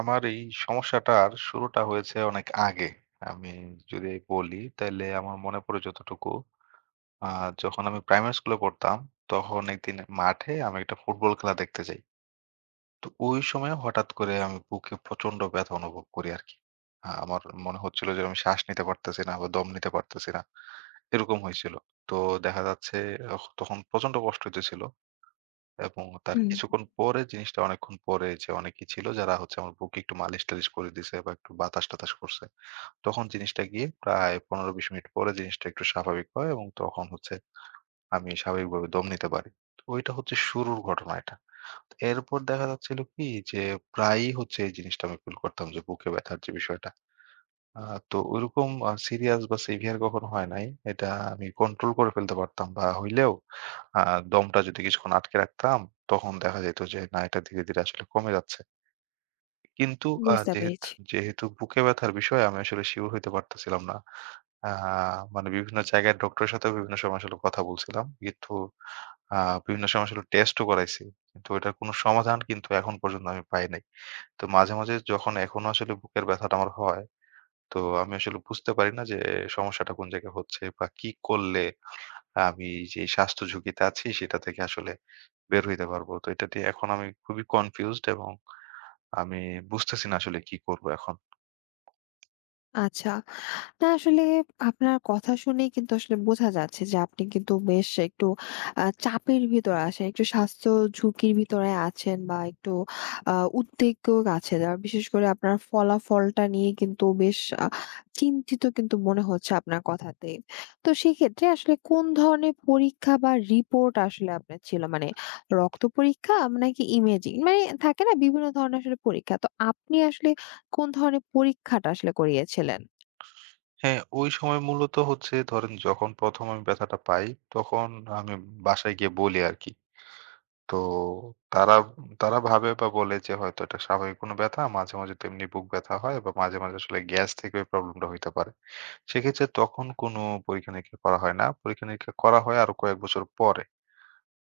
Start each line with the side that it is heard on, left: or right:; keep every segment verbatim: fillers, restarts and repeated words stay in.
right: আমার এই সমস্যাটার শুরুটা হয়েছে অনেক আগে। আমি যদি বলি তাইলে আমার মনে পড়ে যতটুকু, আ যখন আমি প্রাইমারি স্কুলে পড়তাম, তখন একদিন মাঠে আমি একটা ফুটবল খেলা দেখতে যাই। তো ওই সময় হঠাৎ করে আমি বুকে প্রচন্ড ব্যথা অনুভব করি আরকি। আ আমার মনে হচ্ছিল যে আমি শ্বাস নিতে পারতেছি না বা দম নিতে পারতেছি না। এরকম হয়েছিল। তো দেখা যাচ্ছে অহ তখন প্রচন্ড কষ্ট হইতেছিল। এবং তার
left: হুম,
right: কিছুক্ষণ পরে জিনিসটা অনেকক্ষণ পরে যে অনেকেই ছিল যারা হচ্ছে আমার বুকে একটু মালিশ-টালিশ করে দিছে বা একটু বাতাস-টাতাস করছে। তখন জিনিসটা গিয়ে প্রায় পনেরো থেকে বিশ মিনিট পরে জিনিসটা একটু স্বাভাবিক হয় এবং তখন হচ্ছে আমি স্বাভাবিকভাবে দম নিতে পারি। তো ওইটা হচ্ছে শুরুর ঘটনা এটা। এরপর দেখা যাচ্ছিল কি যে প্রায়ই হচ্ছে এই জিনিসটা আমি ফিল করতাম যে বুকে ব্যথার যে বিষয়টা। আ তো ওইরকম আ সিরিয়াস বা সিভিয়ার কখনো হয় নাই। এটা আমি কন্ট্রোল করে ফেলতে পারতাম বা হইলেও, আ দমটা যদি কিছুক্ষণ আটকে রাখতাম, তখন দেখা যেত যে না, এটা ধীরে, ধীরে আসলে কমে যাচ্ছে। কিন্তু আ
left: বুঝতে
right: যেহেত
left: পেরেছি।
right: যেহেতু বুকে ব্যথার বিষয়ে আমি আসলে সিউর হইতে পারতেছিলাম না। আ মানে বিভিন্ন জায়গায় ডক্টরের সাথেও বিভিন্ন সময় আসলে কথা বলছিলাম। কিন্তু আ বিভিন্ন সময় আসলে টেস্টও করাইছি। কিন্তু ওইটার কোনো সমাধান কিন্তু এখন পর্যন্ত আমি পাই নাই। তো মাঝে, মাঝে যখন এখনো আসলে বুকের ব্যথাটা আমার হয়, তো আমি আসলে বুঝতে পারি না যে সমস্যাটা কোন জায়গায় হচ্ছে বা কি করলে আমি যে এই স্বাস্থ্য ঝুঁকিতে আছি সেটা থেকে আসলে বের হইতে পারবো। তো এটা নিয়ে এখন আমি খুবই কনফিউজড এবং আমি বুঝতেছি না আসলে কি করব এখন।
left: আচ্ছা। না, আসলে আপনার কথা শুনেই কিন্তু আসলে বোঝা যাচ্ছে যে আপনি কিন্তু বেশ একটু আহ, চাপের ভিতরে আছেন, একটু স্বাস্থ্য ঝুঁকির ভিতরে আছেন বা একটু আহ, উদ্বেগ আছেন। আর বিশেষ করে আপনার ফলাফলটা নিয়ে কিন্তু বেশ আহ, চিন্তিত কিন্তু মনে হচ্ছে আপনার কথাতে। তো সেক্ষেত্রে আসলে কোন ধরনের পরীক্ষা বা রিপোর্ট আসলে আপনার ছিল মানে রক্ত পরীক্ষা নাকি ইমেজিং মানে থাকে না বিভিন্ন ধরনের আসলে পরীক্ষা, তো আপনি আসলে কোন ধরনের পরীক্ষাটা আসলে করিয়েছিলেন?
right: হ্যাঁ, ওই সময় মূলত হচ্ছে ধরেন যখন ১ম আমি ব্যথাটা পাই, তখন আমি বাসায় গিয়ে বলি আরকি। তো তারা তারা ভাবে বা বলে যে হয়তো এটা স্বাভাবিক কোনো ব্যথা। মাঝে, মাঝে তো এমনি বুক ব্যথা হয় বা মাঝে, মাঝে আসলে গ্যাস থেকে ওই প্রবলেমটা হইতে পারে। সেক্ষেত্রে তখন কোনো পরীক্ষা-নিরীক্ষা করা হয় না। পরীক্ষা-নিরীক্ষা করা হয় আরো কয়েক বছর পরে।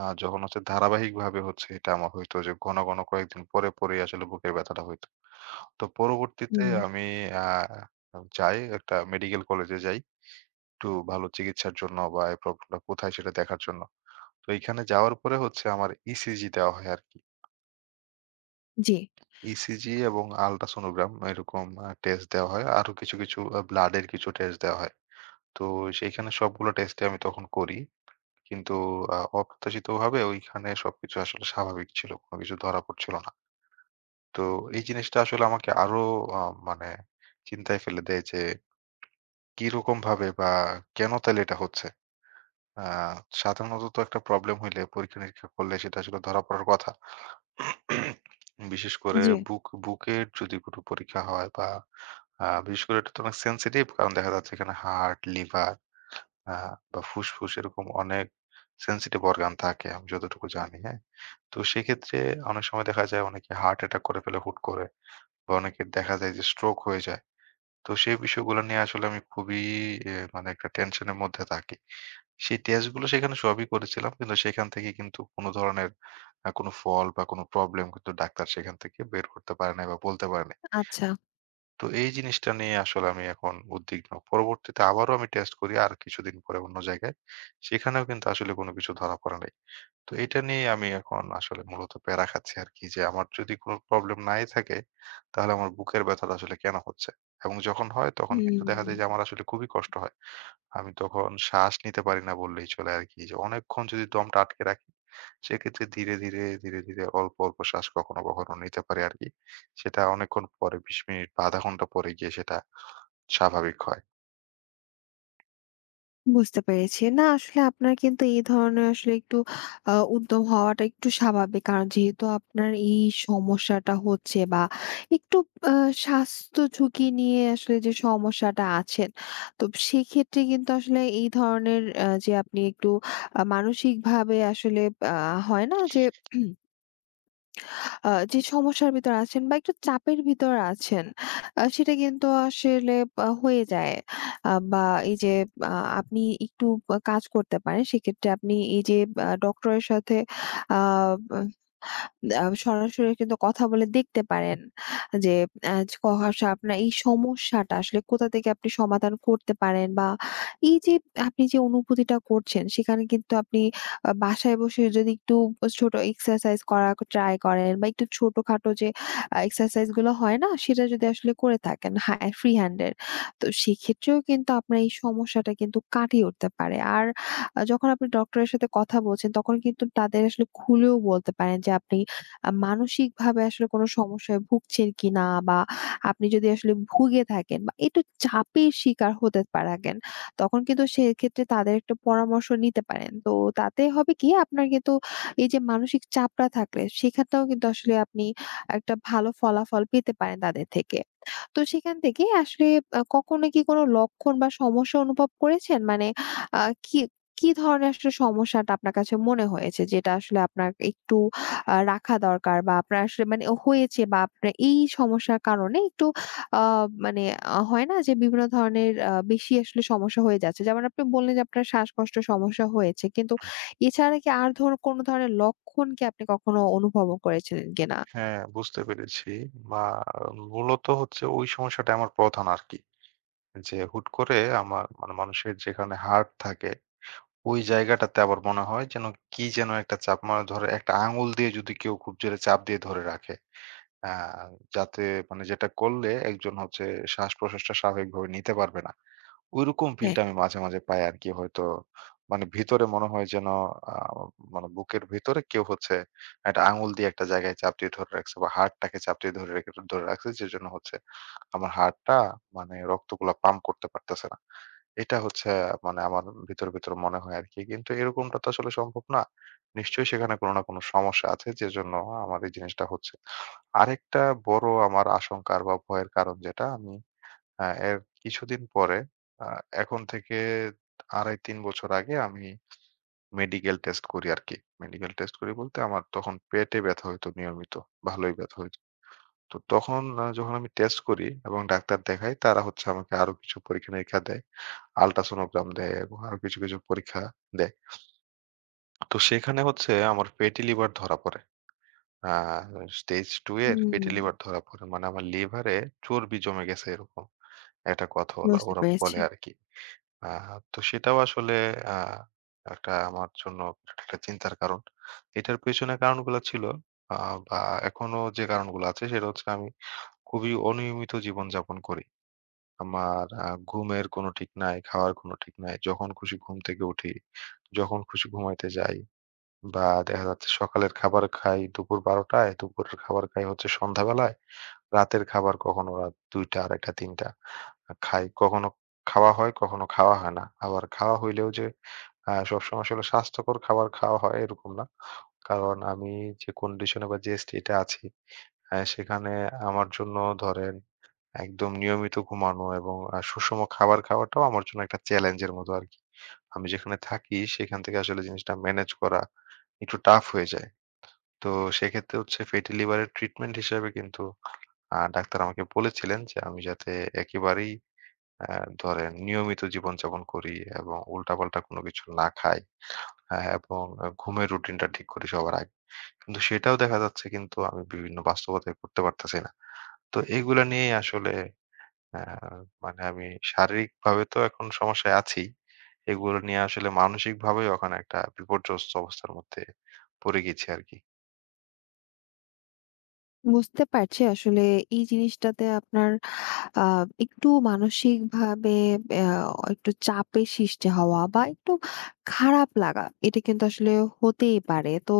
right: আ যখন হচ্ছে ধারাবাহিকভাবে হচ্ছে এটা আমার হইতো যে ঘন, ঘন কয়েকদিন পরে, পরেই আসলে বুকের ব্যথাটা হইতো। তো পরবর্তীতে
left: হুম,
right: আমি আ যাই একটা মেডিকেল কলেজে যাই। একটু ভালো চিকিৎসার জন্য বা এই প্রবলেমটা কোথায় সেটা দেখার জন্য। তো এইখানে যাওয়ার পরে হচ্ছে আমার ইসিজি দেওয়া হয় আরকি।
left: জি,
right: ইসিজি এবং আল্ট্রাসনোগ্রাম এরকম আ টেস্ট দেওয়া হয়। আরো কিছু, কিছু আ ব্লাডের কিছু টেস্ট দেওয়া হয়। তো সেইখানে সবগুলো টেস্টই আমি তখন করি। কিন্তু আ অপ্রত্যাশিতভাবে ওইখানে সবকিছু আসলে স্বাভাবিক ছিল। কোন কিছু ধরা পড়ছিল না। তো এই জিনিসটা আসলে আমাকে আরো আ মানে চিন্তায় ফেলে দেয় যে কিরকমভাবে বা কেন তাইলে এটা হচ্ছে? আ সাধারণত তো একটা প্রবলেম হইলে পরীক্ষা-নিরীক্ষা করলে সেটা আসলে ধরা পড়ার কথা। বিশেষ করে
left: জি।
right: বুক বুকের যদি কোনো পরীক্ষা হয় বা আ বিশেষ করে এটা তো অনেক সেনসিটিভ। কারণ দেখা যাচ্ছে এখানে হার্ট, লিভার আ বা ফুসফুস এরকম অনেক সেনসিটিভ অর্গান থাকে আমি যতটুকু জানি, হ্যাঁ? তো সেক্ষেত্রে অনেক সময় দেখা যায় অনেকে হার্ট অ্যাটাক করে ফেলে হুট করে, বা অনেকের দেখা যায় যে স্ট্রোক হয়ে যায়। তো সেই বিষয়গুলো নিয়ে আসলে আমি খুবই এ মানে একটা টেনশনের মধ্যে থাকি। সেই টেস্টগুলো সেখানে সবই করেছিলাম। কিন্তু সেখান থেকে কিন্তু কোনো ধরনের আ কোনো ফল বা কোনো প্রবলেম কিন্তু ডাক্তার সেখান থেকে বের করতে পারে নাই বা বলতে পারে নাই।
left: আচ্ছা।
right: তো এই জিনিসটা নিয়ে আসলে আমি এখন উদ্বিগ্ন। পরবর্তীতে আবারও আমি টেস্ট করি আর কিছুদিন পরে অন্য জায়গায়। সেখানেও কিন্তু আসলে কোনো কিছু ধরা পড়ে নাই। তো এটা নিয়ে আমি এখন আসলে মূলত প্যারা খাচ্ছি আরকি, যে আমার যদি কোনো প্রবলেম নাই থাকে, তাহলে আমার বুকের ব্যথাটা আসলে কেন হচ্ছে? এবং যখন হয় তখন কিন্তু দেখা যায় যে
left: হুম,
right: আমার আসলে খুবই কষ্ট হয়। আমি তখন শ্বাস নিতে পারি না বললেই চলে আরকি। যে অনেকক্ষণ যদি দমটা আটকে রাখি, সেক্ষেত্রে ধীরে, ধীরে, ধীরে, ধীরে অল্প, অল্প শ্বাস কখনো, কখনো নিতে পারি আরকি। সেটা অনেকক্ষণ পরে বিশ মিনিট বা আধা ঘন্টা পরে গিয়ে সেটা স্বাভাবিক হয়।
left: বুঝতে পেরেছি। না, আসলে আপনার কিন্তু এই ধরনের আসলে একটু আ উদ্যম হওয়াটা একটু স্বাভাবিক। কারণ যেহেতু আপনার এই সমস্যাটা হচ্ছে বা একটু আ স্বাস্থ্য ঝুঁকি নিয়ে আসলে যে সমস্যাটা আছেন, তো সেক্ষেত্রে কিন্তু আসলে এই ধরনের আ যে আপনি একটু আ মানসিকভাবে আসলে আ হয় না যে আ যে সমস্যার ভিতর আছেন বা একটু চাপের ভিতর আছেন, আ সেটা কিন্তু আসলে আ হয়ে যায়। আ বা এই যে আ আপনি একটু আ কাজ করতে পারেন। সেক্ষেত্রে আপনি এই যে আ ডক্টরের সাথে আ আ সরাসরি কিন্তু কথা বলে দেখতে পারেন যে আ কষা আপনার এই সমস্যাটা আসলে কোথা থেকে আপনি সমাধান করতে পারেন বা এই যে আপনি যে অনুভূতিটা করছেন সেখানে কিন্তু আপনি আ বাসায় বসে যদি একটু ছোট এক্সারসাইজ করা ট্রাই করেন বা একটু ছোটখাটো যে আ এক্সারসাইজ গুলো হয় না সেটা যদি আসলে করে থাকেন, হ্যাঁ, ফ্রি হ্যান্ডের, তো সেক্ষেত্রেও কিন্তু আপনার এই সমস্যাটা কিন্তু কাটিয়ে উঠতে পারে। আর আ যখন আপনি ডক্টরের সাথে কথা বলছেন তখন কিন্তু তাদের আসলে খুলেও বলতে পারেন যে আপনি আ মানসিকভাবে আসলে কোনো সমস্যায় ভুগছেন কিনা? বা আপনি যদি আসলে ভুগে থাকেন বা একটু চাপের শিকার হতে পারেন, তখন কিন্তু সেক্ষেত্রে তাদের একটা পরামর্শ নিতে পারেন। তো তাতে হবে কি? আপনার কিন্তু এই যে মানসিক চাপটা থাকলে সেখানটাও কিন্তু আসলে আপনি একটা ভালো ফলাফল পেতে পারেন তাদের থেকে। তো সেখান থেকে আসলে আ কখনো কি কোনো লক্ষণ বা সমস্যা অনুভব করেছেন? মানে আ কি, কি ধরনের আসলে সমস্যাটা আপনার কাছে মনে হয়েছে যেটা আসলে আপনার একটু আ রাখা দরকার বা আপনার আসলে মানে হয়েছে বা আপনার এই সমস্যার কারণে একটু আ মানে আ হয় না যে বিভিন্ন ধরনের আ বেশি আসলে সমস্যা হয়ে যাচ্ছে। যেমন আপনি বললেন যে আপনার শ্বাসকষ্টের সমস্যা হয়েছে। কিন্তু এছাড়া কি আর ধরুন কোনো ধরনের লক্ষণ কি আপনি কখনো অনুভব করেছিলেন কিনা?
right: হ্যাঁ, বুঝতে পেরেছি। বা মূলত হচ্ছে ওই সমস্যাটা আমার প্রধান আরকি। যে হুট করে আমার, মানে মানুষের যেখানে হাড় থাকে, ওই জায়গাটাতে আবার মনে হয় যেন কি যেন একটা চাপ, মানে ধরে একটা আঙুল দিয়ে যদি কেউ খুব জোরে চাপ দিয়ে ধরে রাখে, আহ যাতে, মানে যেটা করলে একজন হচ্ছে শ্বাস প্রশ্বাসটা স্বাভাবিকভাবে নিতে পারবে না, ঐরকম
left: হ্যাঁ।
right: ফিলটা আমি মাঝে, মাঝে পাই আরকি হয়তো। মানে ভিতরে মনে হয় যেন, আ মানে বুকের ভিতরে কেউ হচ্ছে একটা আঙুল দিয়ে একটা জায়গায় চাপ দিয়ে ধরে রাখছে বা হাড়টাকে চাপ দিয়ে ধরে রেখে ধরে রাখছে, যেজন্য হচ্ছে আমার হাড়টা, মানে রক্তগুলা পাম্প করতে পারতেছে না। এটা হচ্ছে, মানে আমার ভিতরে, ভিতরে মনে হয় আরকি। কিন্তু এরকমটা তো আসলে সম্ভব না। নিশ্চয়ই সেখানে কোনো না কোনো সমস্যা আছে, যেজন্য আমার এই জিনিসটা হচ্ছে। আরেকটা বড় আমার আশঙ্কার বা ভয়ের কারণ যেটা আমি, আ এর কিছুদিন পরে, আ এখন থেকে আড়াই-তিন বছর আগে আমি মেডিকেল টেস্ট করি আরকি। মেডিকেল টেস্ট করি বলতে, আমার তখন পেটে ব্যথা হইতো নিয়মিত। ভালোই ব্যথা হইতো। তো তখন আ যখন আমি টেস্ট করি এবং ডাক্তার দেখাই, তারা হচ্ছে আমাকে আরো কিছু পরীক্ষা-নিরীক্ষা দেয়। আল্ট্রাসোনোগ্রাম দেয় এবং আরো কিছু, কিছু পরীক্ষা দেয়। তো সেখানে হচ্ছে আমার ফ্যাটি লিভার ধরা পড়ে। আ স্টেজ টু এর ফ্যাটি
left: হুম,
right: লিভার ধরা পড়ে। মানে আমার লিভারে চর্বি জমে গেছে এরকম। একটা কথা ওলা
left: বুঝতে
right: ওরা বলে
left: পেরেছি।
right: আরকি। আহ তো সেটাও আসলে আহ একটা আমার জন্য একটা চিন্তার কারণ। এটার পেছনে কারণগুলা ছিল আহ বা এখনো যে কারণগুলো আছে সেটা হচ্ছে আমি খুবই অনিয়মিত জীবনযাপন করি। আমার আহ ঘুমের কোনো ঠিক নাই, খাওয়ার কোনো ঠিক নাই। যখন খুশি ঘুম থেকে উঠি, যখন খুশি ঘুমাইতে যাই, বা দেখা যাচ্ছে সকালের খাবার খাই দুপুর ১২ঃ শূন্য শূন্য টায়, দুপুরের খাবার খাই হচ্ছে সন্ধ্যাবেলায়। রাতের খাবার কখনো রাত ২টা, দুইটা ত্রিশ, ৩টা খাই। কখনো খাওয়া হয়, কখনো খাওয়া হয় না। আবার খাওয়া হইলেও যে আ সবসময় আসলে স্বাস্থ্যকর খাবার খাওয়া হয় এরকম না। কারণ আমি যে কন্ডিশনে বা যে স্টেটে আছি, আ সেখানে আমার জন্য, ধরেন, একদম নিয়মিত ঘুমানো এবং আ সুষম খাবার খাওয়াটাও আমার জন্য একটা চ্যালেঞ্জের মতো আরকি। আমি যেখানে থাকি সেখান থেকে আসলে জিনিসটা ম্যানেজ করা একটু টাফ হয়ে যায়। তো সেক্ষেত্রে হচ্ছে ফেটি লিভার এর ট্রিটমেন্ট হিসেবে কিন্তু আ ডাক্তার আমাকে বলেছিলেন যে আমি যাতে একেবারেই আ ধরেন নিয়মিত জীবনযাপন করি এবং উল্টাপাল্টা কোনো কিছু না খাই। হ্যাঁ, এবং আ ঘুমের রুটিনটা ঠিক করি সবার আগে। কিন্তু সেটাও দেখা যাচ্ছে কিন্তু আমি বিভিন্ন বাস্তবতায় করতে পারতেছি না। তো এগুলা নিয়েই আসলে আ মানে আমি শারীরিকভাবে তো এখন সমস্যায় আছি। এগুলো নিয়ে আসলে মানসিকভাবেও এখন একটা বিপর্যস্ত অবস্থার মধ্যে পড়ে গেছি আরকি।
left: বুঝতে পারছি আসলে এই জিনিসটাতে আপনার আ একটু মানসিকভাবে আ একটু চাপের সৃষ্টি হওয়া বা একটু খারাপ লাগা, এটা কিন্তু আসলে হতেই পারে। তো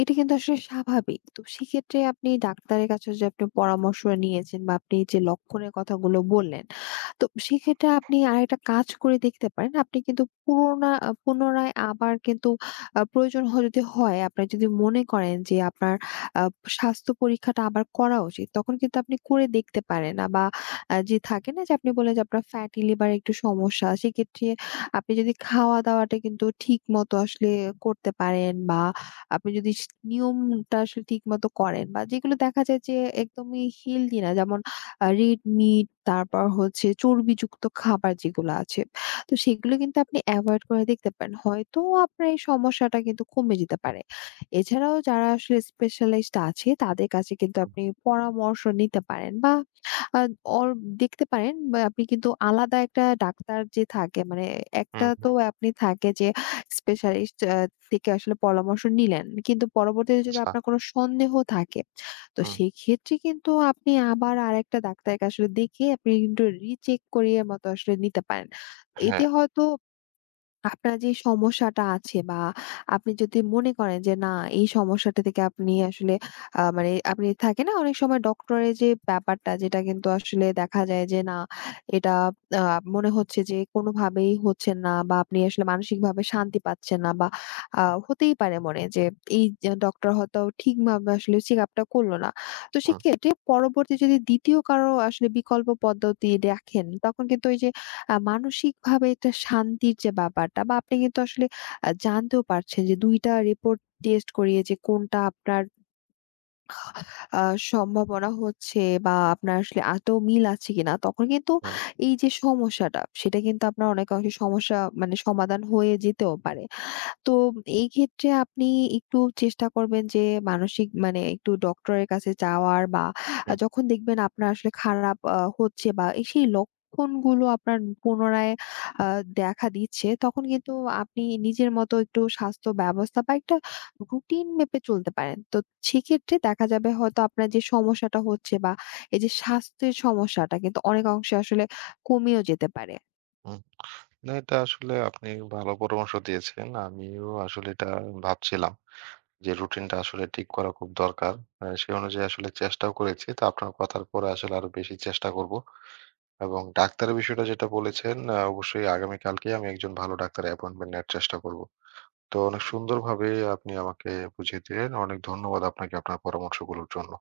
left: এটা কিন্তু আসলে স্বাভাবিক। তো সেক্ষেত্রে আপনি ডাক্তারের কাছে যে আপনি পরামর্শ নিয়েছেন বা আপনি যে লক্ষণের কথাগুলো বললেন, তো সেক্ষেত্রে আপনি আরেকটা কাজ করে দেখতে পারেন। আপনি কিন্তু পুরোনা আ পুনরায় আবার কিন্তু আ প্রয়োজন হ যদি হয়, আপনার যদি মনে করেন যে আপনার আ স্বাস্থ্য পরীক্ষাটা আবার করা উচিত, তখন কিন্তু আপনি করে দেখতে পারেন। আ বা আ যে থাকে না, যে আপনি বললেন যে আপনার ফ্যাটি লিভার একটু সমস্যা। সেক্ষেত্রে আপনি যদি খাওয়া-দাওয়াটা কিন্তু ঠিকমতো আসলে করতে পারেন বা আপনি যদি স নিয়মটা আসলে ঠিকমতো করেন বা যেগুলো দেখা যায় যে একদমই হেলথি না, যেমন আ রেড মিট, তারপর হচ্ছে চর্বিযুক্ত খাবার যেগুলো আছে। তো সেগুলো কিন্তু আপনি এভয়েড করে দেখতে পারেন। হয়তো আপনার এই সমস্যাটা কিন্তু কমে যেতে পারে। এছাড়াও যারা আসলে স্পেশালিস্ট আছে তাদের কাছে কিন্তু
right: হুম,
left: আপনি পরামর্শ নিতে পারেন বা আ ওর দেখতে পারেন বা আপনি কিন্তু আলাদা একটা ডাক্তার যে থাকে মানে
right: হুম,
left: একটা তো
right: হুম।
left: আপনি থাকে যে স্পেশালিস্ট আ থেকে আসলে পরামর্শ নিলেন। কিন্তু পরবর্তীতে যদি
right: আচ্ছা।
left: আপনার কোনো সন্দেহ থাকে, তো
right: হুম,
left: সেই ক্ষেত্রে কিন্তু আপনি আবার আরেকটা ডাক্তারকে আসলে দেখিয়ে আপনি কিন্তু রিচেক করিয়ে মতো আসলে নিতে পারেন।
right: হ্যাঁ।
left: এতে হয়তো আপনার যে সমস্যাটা আছে বা আপনি যদি মনে করেন যে না এই সমস্যাটা থেকে আপনি আসলে আহ, মানে আপনি থাকে না অনেক সময় ডক্টরের যে ব্যাপারটা যেটা কিন্তু আসলে দেখা যায় যে না এটা আহ, মনে হচ্ছে যে কোনোভাবেই হচ্ছে না বা আপনি আসলে মানসিক ভাবে শান্তি পাচ্ছেন না বা আহ, হতেই পারে মনে যে এই ডক্টর হয়তো ঠিকভাবে আসলে চেক আপটা করলো না। তো
right: হুম,
left: সেক্ষেত্রে পরবর্তী যদি দ্বিতীয় কারো আসলে বিকল্প পদ্ধতি দেখেন তখন কিন্তু ওই যে আ মানসিকভাবে একটা শান্তির যে ব্যাপারটা বা আপনি কিন্তু আসলে আ জানতেও পারছেন যে দুই টা রিপোর্ট টেস্ট করিয়ে যে কোনটা আপনার আ সম্ভাবনা হচ্ছে বা আপনার আসলে আদৌ মিল আছে কিনা। তখন কিন্তু
right: হুম,
left: এই যে সমস্যাটা সেটা কিন্তু আপনার অনেকাংশে সমস্যা মানে সমাধান হয়ে যেতেও পারে। তো এই ক্ষেত্রে আপনি একটু চেষ্টা করবেন যে মানসিক মানে একটু ডক্টরের কাছে যাওয়ার বা
right: হুম,
left: যখন দেখবেন আপনার আসলে খারাপ আ হচ্ছে বা এই সেই লক্ষণগুলো আপনার পুনরায় আ দেখা দিচ্ছে তখন কিন্তু আপনি নিজের মতো একটু স্বাস্থ্য ব্যবস্থা বা একটা রুটিন মেপে চলতে পারেন। তো সেক্ষেত্রে দেখা যাবে হয়তো আপনার যে সমস্যাটা হচ্ছে বা এই যে স্বাস্থ্যের সমস্যাটা কিন্তু অনেক অংশে আসলে কমেও যেতে পারে।
right: হুম। না, এটা আসলে আপনি ভালো পরামর্শ দিয়েছেন। আমিও আসলে এটা ভাবছিলাম যে রুটিনটা আসলে ঠিক করা খুব দরকার। আ সে অনুযায়ী আসলে চেষ্টাও করেছি। তো আপনার কথার পরে আসলে আরো বেশি চেষ্টা করব। এবং ডাক্তারের বিষয়টা যেটা বলেছেন, আ অবশ্যই আগামীকালকেই আমি একজন ভালো ডাক্তারের অ্যাপয়েন্টমেন্ট নেওয়ার চেষ্টা করব। তো অনেক সুন্দরভাবে আপনি আমাকে বুঝিয়ে দিলেন। অনেক ধন্যবাদ আপনাকে আপনার পরামর্শগুলোর জন্য।